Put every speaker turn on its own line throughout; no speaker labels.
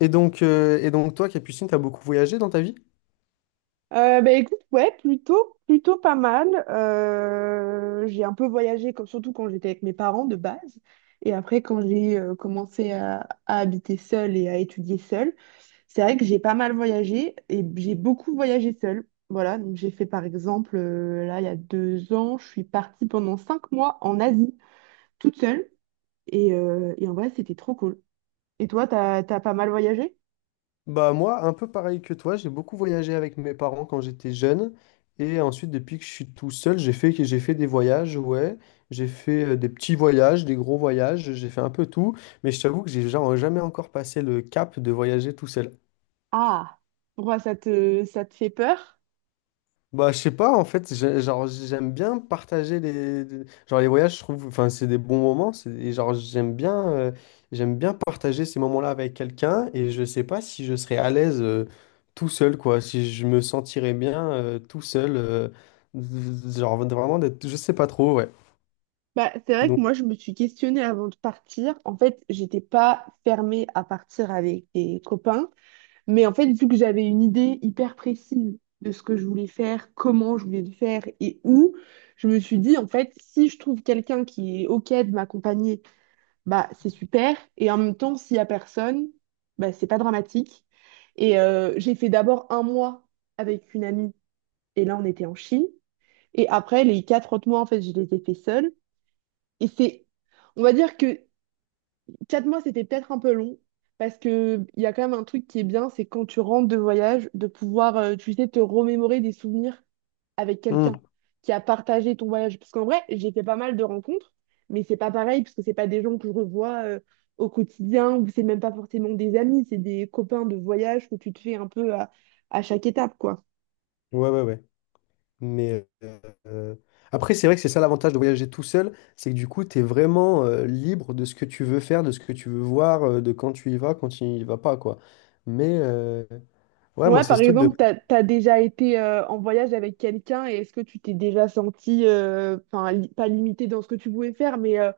Et donc toi, Capucine, t'as beaucoup voyagé dans ta vie?
Bah, écoute, ouais, plutôt pas mal. J'ai un peu voyagé, comme, surtout quand j'étais avec mes parents de base. Et après, quand j'ai commencé à habiter seule et à étudier seule, c'est vrai que j'ai pas mal voyagé et j'ai beaucoup voyagé seule. Voilà, donc j'ai fait par exemple, là, il y a 2 ans, je suis partie pendant 5 mois en Asie, toute seule. Et en vrai, c'était trop cool. Et toi, t'as pas mal voyagé?
Bah moi, un peu pareil que toi, j'ai beaucoup voyagé avec mes parents quand j'étais jeune. Et ensuite, depuis que je suis tout seul, j'ai fait des voyages, ouais. J'ai fait des petits voyages, des gros voyages, j'ai fait un peu tout. Mais je t'avoue que j'ai jamais encore passé le cap de voyager tout seul.
Ah, pourquoi ça te fait peur?
Bah, je sais pas, en fait, genre, j'aime bien partager genre, les voyages, je trouve, enfin, c'est des bons moments, et genre, j'aime bien partager ces moments-là avec quelqu'un, et je sais pas si je serais à l'aise tout seul, quoi, si je me sentirais bien tout seul, genre, vraiment d'être, je sais pas trop, ouais.
Bah, c'est vrai que
Donc,
moi, je me suis questionnée avant de partir. En fait, j'étais pas fermée à partir avec des copains, mais en fait, vu que j'avais une idée hyper précise de ce que je voulais faire, comment je voulais le faire et où, je me suis dit, en fait, si je trouve quelqu'un qui est OK de m'accompagner, bah, c'est super. Et en même temps, s'il y a personne, bah, c'est pas dramatique. Et j'ai fait d'abord un mois avec une amie, et là, on était en Chine. Et après, les 4 autres mois, en fait, je les ai fait seuls. Et c'est, on va dire que 4 mois, c'était peut-être un peu long, parce que il y a quand même un truc qui est bien, c'est quand tu rentres de voyage, de pouvoir, tu sais, te remémorer des souvenirs avec quelqu'un
hmm,
qui a partagé ton voyage. Parce qu'en vrai, j'ai fait pas mal de rencontres, mais c'est pas pareil, parce que c'est pas des gens que je revois, au quotidien, ou c'est même pas forcément des amis, c'est des copains de voyage que tu te fais un peu à chaque étape, quoi.
ouais, ouais, ouais. Mais euh, après, c'est vrai que c'est ça l'avantage de voyager tout seul, c'est que du coup, tu es vraiment libre de ce que tu veux faire, de ce que tu veux voir, de quand tu y vas, quand tu y vas pas, quoi. Mais ouais, moi,
Ouais,
c'est
par
ce truc de.
exemple, t'as déjà été en voyage avec quelqu'un, et est-ce que tu t'es déjà senti, enfin, pas limité dans ce que tu pouvais faire, mais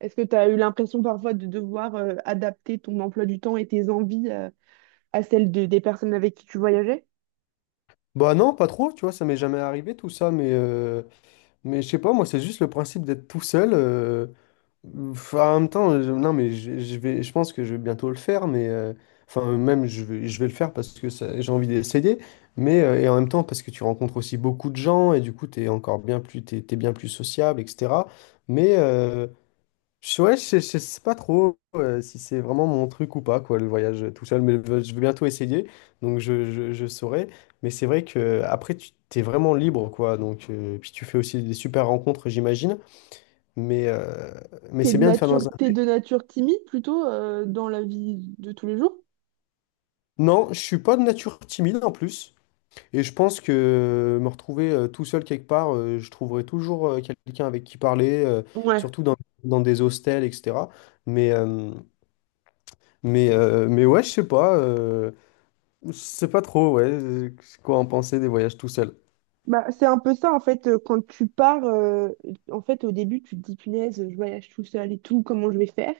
est-ce que tu as eu l'impression parfois de devoir adapter ton emploi du temps et tes envies à celles des personnes avec qui tu voyageais?
Bah non, pas trop, tu vois, ça m'est jamais arrivé tout ça, mais je sais pas, moi, c'est juste le principe d'être tout seul. Ouf, en même temps, non, mais je pense que je vais bientôt le faire, mais enfin, même je vais le faire parce que j'ai envie d'essayer, mais et en même temps parce que tu rencontres aussi beaucoup de gens et du coup, tu es encore bien plus, t'es bien plus sociable, etc. Mais ouais, je sais pas trop si c'est vraiment mon truc ou pas, quoi, le voyage tout seul, mais je vais bientôt essayer, donc je saurai. Mais c'est vrai que après, tu t'es vraiment libre, quoi, donc puis tu fais aussi des super rencontres, j'imagine, mais. euh, mais
T'es
c'est
de
bien de faire
nature,
dans un.
t'es de nature timide plutôt dans la vie de tous les jours?
Non, je suis pas de nature timide en plus. Et je pense que me retrouver tout seul quelque part, je trouverai toujours quelqu'un avec qui parler,
Ouais.
surtout dans des hostels, etc. Mais, euh, mais ouais, je sais pas. Je sais pas trop, ouais, quoi en penser des voyages tout seul.
Bah, c'est un peu ça en fait quand tu pars en fait au début tu te dis, punaise, je voyage tout seul et tout, comment je vais faire,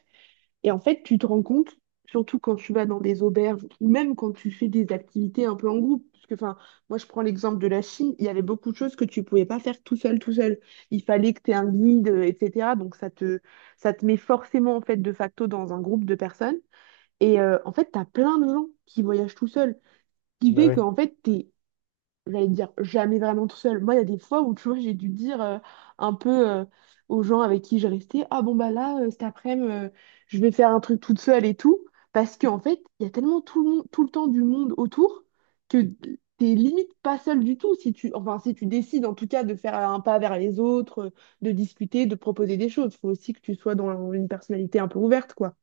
et en fait tu te rends compte, surtout quand tu vas dans des auberges, ou même quand tu fais des activités un peu en groupe. Parce que, enfin, moi je prends l'exemple de la Chine, il y avait beaucoup de choses que tu pouvais pas faire tout seul tout seul, il fallait que tu aies un guide etc. Donc ça te met forcément en fait de facto dans un groupe de personnes, et en fait tu as plein de gens qui voyagent tout seuls, qui
Bah
fait
ouais.
qu'en fait, t'es, j'allais dire, jamais vraiment tout seul. Moi, il y a des fois où, tu vois, j'ai dû dire un peu aux gens avec qui je restais, ah bon bah là, cet après-midi, je vais faire un truc toute seule et tout, parce qu'en fait, il y a tellement tout le monde, tout le temps du monde autour, que t'es limite pas seule du tout si tu, enfin si tu décides en tout cas de faire un pas vers les autres, de discuter, de proposer des choses. Il faut aussi que tu sois dans une personnalité un peu ouverte, quoi.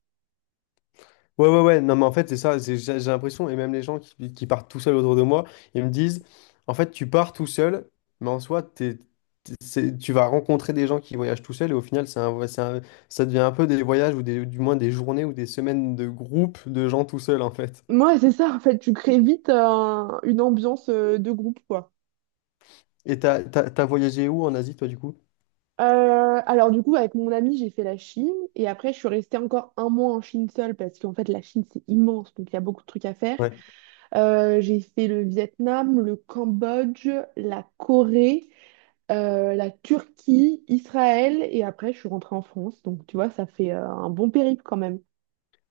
Ouais, ouais, ouais, non, mais en fait, c'est ça, j'ai l'impression, et même les gens qui partent tout seuls autour de moi, ils me disent, en fait, tu pars tout seul, mais en soi, tu vas rencontrer des gens qui voyagent tout seuls, et au final, c'est un, vo- c'est un- ça devient un peu des voyages, ou des, du moins des journées ou des semaines de groupe de gens tout seuls, en fait.
Moi, c'est ça, en fait, tu crées vite une ambiance de groupe, quoi.
Et t'as voyagé où en Asie, toi, du coup?
Alors du coup, avec mon ami, j'ai fait la Chine, et après, je suis restée encore un mois en Chine seule, parce qu'en fait, la Chine, c'est immense, donc il y a beaucoup de trucs à faire.
Ouais.
J'ai fait le Vietnam, le Cambodge, la Corée, la Turquie, Israël, et après, je suis rentrée en France. Donc tu vois, ça fait un bon périple quand même.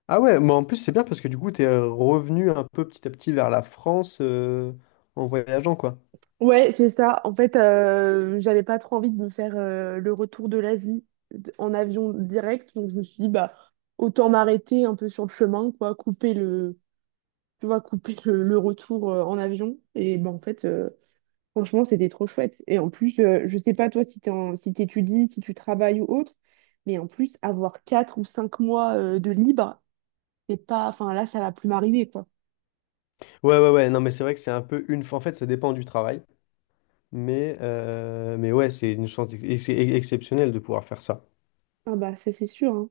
Ah ouais, mais en plus, c'est bien parce que du coup, t'es revenu un peu petit à petit vers la France, en voyageant, quoi.
Ouais, c'est ça. En fait, j'avais pas trop envie de me faire le retour de l'Asie en avion direct, donc je me suis dit, bah, autant m'arrêter un peu sur le chemin, quoi, couper le tu vois, couper le retour en avion. Et ben, en fait, franchement, c'était trop chouette. Et en plus, je sais pas toi, si si t'étudies, si tu travailles ou autre, mais en plus, avoir 4 ou 5 mois de libre, c'est pas... Enfin, là, ça va plus m'arriver, quoi.
Ouais, ouais, ouais, non, mais c'est vrai que c'est un peu une. En fait, ça dépend du travail. Mais ouais, c'est une chance exceptionnelle de pouvoir faire ça.
Ah bah, ça, c'est sûr, hein.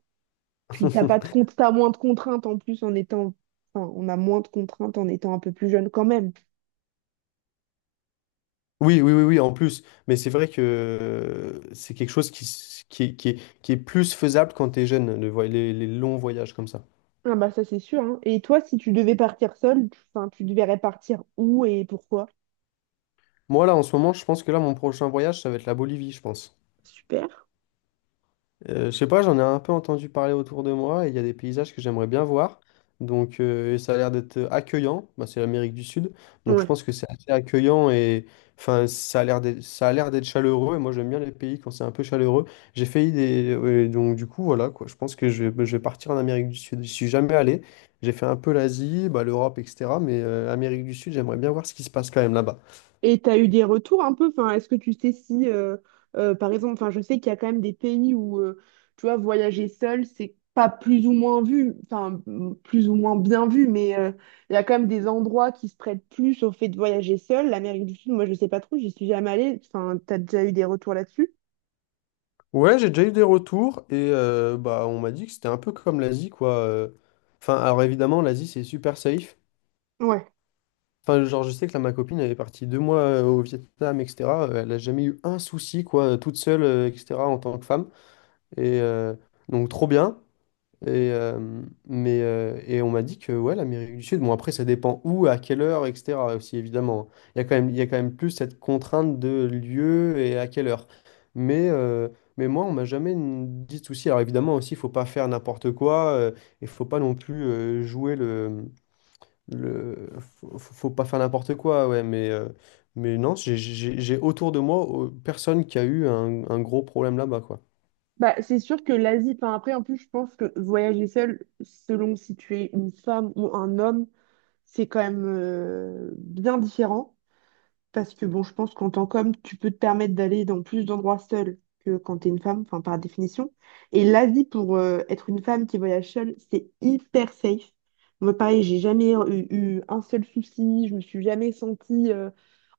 Puis t'as pas de compte, t'as moins de contraintes en plus en étant... Enfin, on a moins de contraintes en étant un peu plus jeune quand même.
Oui, oui, oui, oui, en plus. Mais c'est vrai que c'est quelque chose qui, s- qui, est- qui est, qui est plus faisable quand t'es jeune, les longs voyages comme ça.
Ah bah, ça, c'est sûr, hein. Et toi, si tu devais partir seule enfin, tu devrais partir où et pourquoi?
Moi, là, en ce moment, je pense que là, mon prochain voyage, ça va être la Bolivie, je pense.
Super.
Je sais pas, j'en ai un peu entendu parler autour de moi et il y a des paysages que j'aimerais bien voir. Donc et ça a l'air d'être accueillant. Bah, c'est l'Amérique du Sud, donc je
Ouais.
pense que c'est assez accueillant et enfin ça a l'air d'être chaleureux. Et moi j'aime bien les pays quand c'est un peu chaleureux. J'ai failli des ouais, donc du coup voilà quoi. Je pense que je vais partir en Amérique du Sud. Je suis jamais allé. J'ai fait un peu l'Asie, bah, l'Europe, etc. Mais Amérique du Sud, j'aimerais bien voir ce qui se passe quand même là-bas.
Et tu as eu des retours un peu, enfin, est-ce que tu sais si, par exemple, enfin, je sais qu'il y a quand même des pays où, tu vois, voyager seul, c'est pas plus ou moins vu, enfin, plus ou moins bien vu, mais il y a quand même des endroits qui se prêtent plus au fait de voyager seul. L'Amérique du Sud, moi, je sais pas trop, j'y suis jamais allée, enfin, tu as déjà eu des retours là-dessus?
Ouais, j'ai déjà eu des retours et bah on m'a dit que c'était un peu comme l'Asie quoi. Enfin, alors évidemment l'Asie c'est super safe.
Ouais.
Enfin, genre je sais que là ma copine elle est partie 2 mois au Vietnam etc. Elle a jamais eu un souci quoi, toute seule etc. en tant que femme et donc trop bien. Et, mais, et on m'a dit que ouais, l'Amérique du Sud, bon après ça dépend où, à quelle heure, etc. aussi évidemment. Il y a quand même, il y a quand même plus cette contrainte de lieu et à quelle heure. Mais, euh, mais moi, on m'a jamais dit de souci. Alors évidemment aussi, il faut pas faire n'importe quoi. Et faut pas non plus jouer le, le. Faut pas faire n'importe quoi, ouais. Mais non, j'ai autour de moi personne qui a eu un gros problème là-bas, quoi.
Bah, c'est sûr que l'Asie, enfin, après, en plus, je pense que voyager seul, selon si tu es une femme ou un homme, c'est quand même bien différent. Parce que bon, je pense qu'en tant qu'homme, tu peux te permettre d'aller dans plus d'endroits seul que quand t'es une femme, enfin par définition. Et l'Asie, pour être une femme qui voyage seule, c'est hyper safe. Moi, pareil, j'ai jamais eu un seul souci, je me suis jamais sentie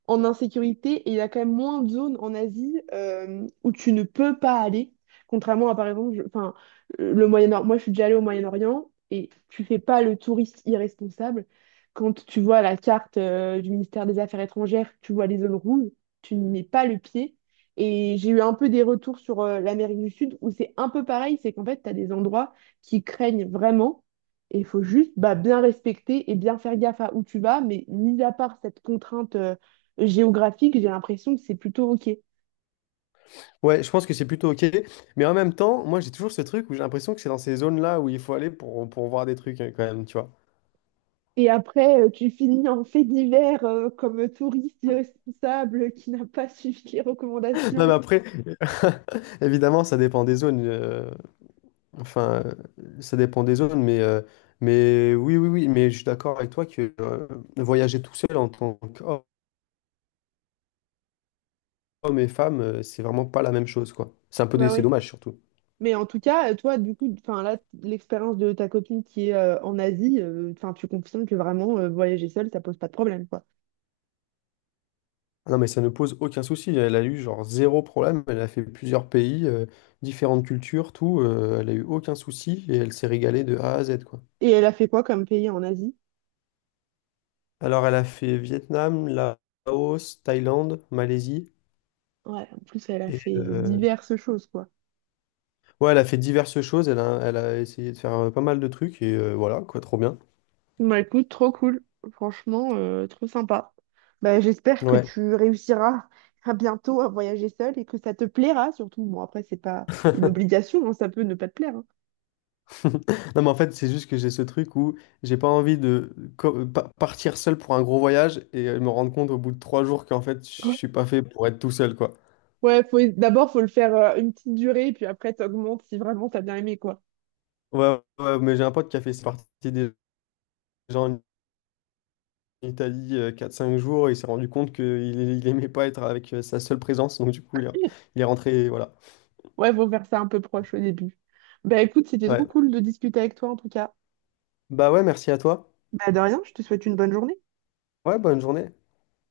en insécurité, et il y a quand même moins de zones en Asie où tu ne peux pas aller, contrairement à par exemple, enfin, le Moyen-Orient. Moi, je suis déjà allée au Moyen-Orient, et tu fais pas le touriste irresponsable. Quand tu vois la carte du ministère des Affaires étrangères, tu vois les zones rouges, tu n'y mets pas le pied. Et j'ai eu un peu des retours sur l'Amérique du Sud, où c'est un peu pareil, c'est qu'en fait, tu as des endroits qui craignent vraiment. Et il faut juste, bah, bien respecter et bien faire gaffe à où tu vas, mais mis à part cette contrainte géographique, j'ai l'impression que c'est plutôt OK.
Ouais, je pense que c'est plutôt OK. Mais en même temps, moi, j'ai toujours ce truc où j'ai l'impression que c'est dans ces zones-là où il faut aller pour voir des trucs, hein, quand même, tu vois.
Et après, tu finis en fait divers comme touriste irresponsable qui n'a pas suivi les
Non, mais
recommandations.
après, évidemment, ça dépend des zones. Enfin, ça dépend des zones, mais oui, oui, oui. Mais je suis d'accord avec toi que voyager tout seul en tant qu'homme et femme, c'est vraiment pas la même chose, quoi. C'est un peu,
Bah
c'est
ouais.
dommage, surtout.
Mais en tout cas, toi, du coup, enfin là, l'expérience de ta copine qui est en Asie, enfin, tu confirmes que vraiment voyager seule, ça pose pas de problème, quoi.
Ah, non, mais ça ne pose aucun souci. Elle a eu genre zéro problème. Elle a fait plusieurs pays, différentes cultures, tout. Elle a eu aucun souci et elle s'est régalée de A à Z, quoi.
Et elle a fait quoi comme pays en Asie?
Alors, elle a fait Vietnam, Laos, Thaïlande, Malaisie.
Ouais, en plus, elle a
Et
fait diverses choses, quoi.
ouais, elle a fait diverses choses. Elle a essayé de faire pas mal de trucs et voilà, quoi, trop bien.
Bah écoute, trop cool. Franchement, trop sympa. Bah, j'espère que
Ouais.
tu réussiras à bientôt à voyager seul, et que ça te plaira surtout. Bon, après, c'est pas une obligation, hein, ça peut ne pas te plaire. Hein.
Non, mais en fait, c'est juste que j'ai ce truc où j'ai pas envie de partir seul pour un gros voyage et me rendre compte au bout de 3 jours qu'en fait, je
Ouais,
suis pas fait pour être tout seul, quoi.
ouais, d'abord, faut le faire une petite durée, puis après, t'augmentes si vraiment t'as bien aimé, quoi.
Ouais, ouais, mais j'ai un pote qui a fait partie des gens en Italie 4-5 jours et il s'est rendu compte qu'il il aimait pas être avec sa seule présence, donc du coup il est rentré, voilà.
Ouais, faut faire ça un peu proche au début. Bah écoute, c'était trop
Ouais.
cool de discuter avec toi en tout cas.
Bah ouais, merci à toi.
Bah de rien, je te souhaite une bonne journée.
Ouais, bonne journée.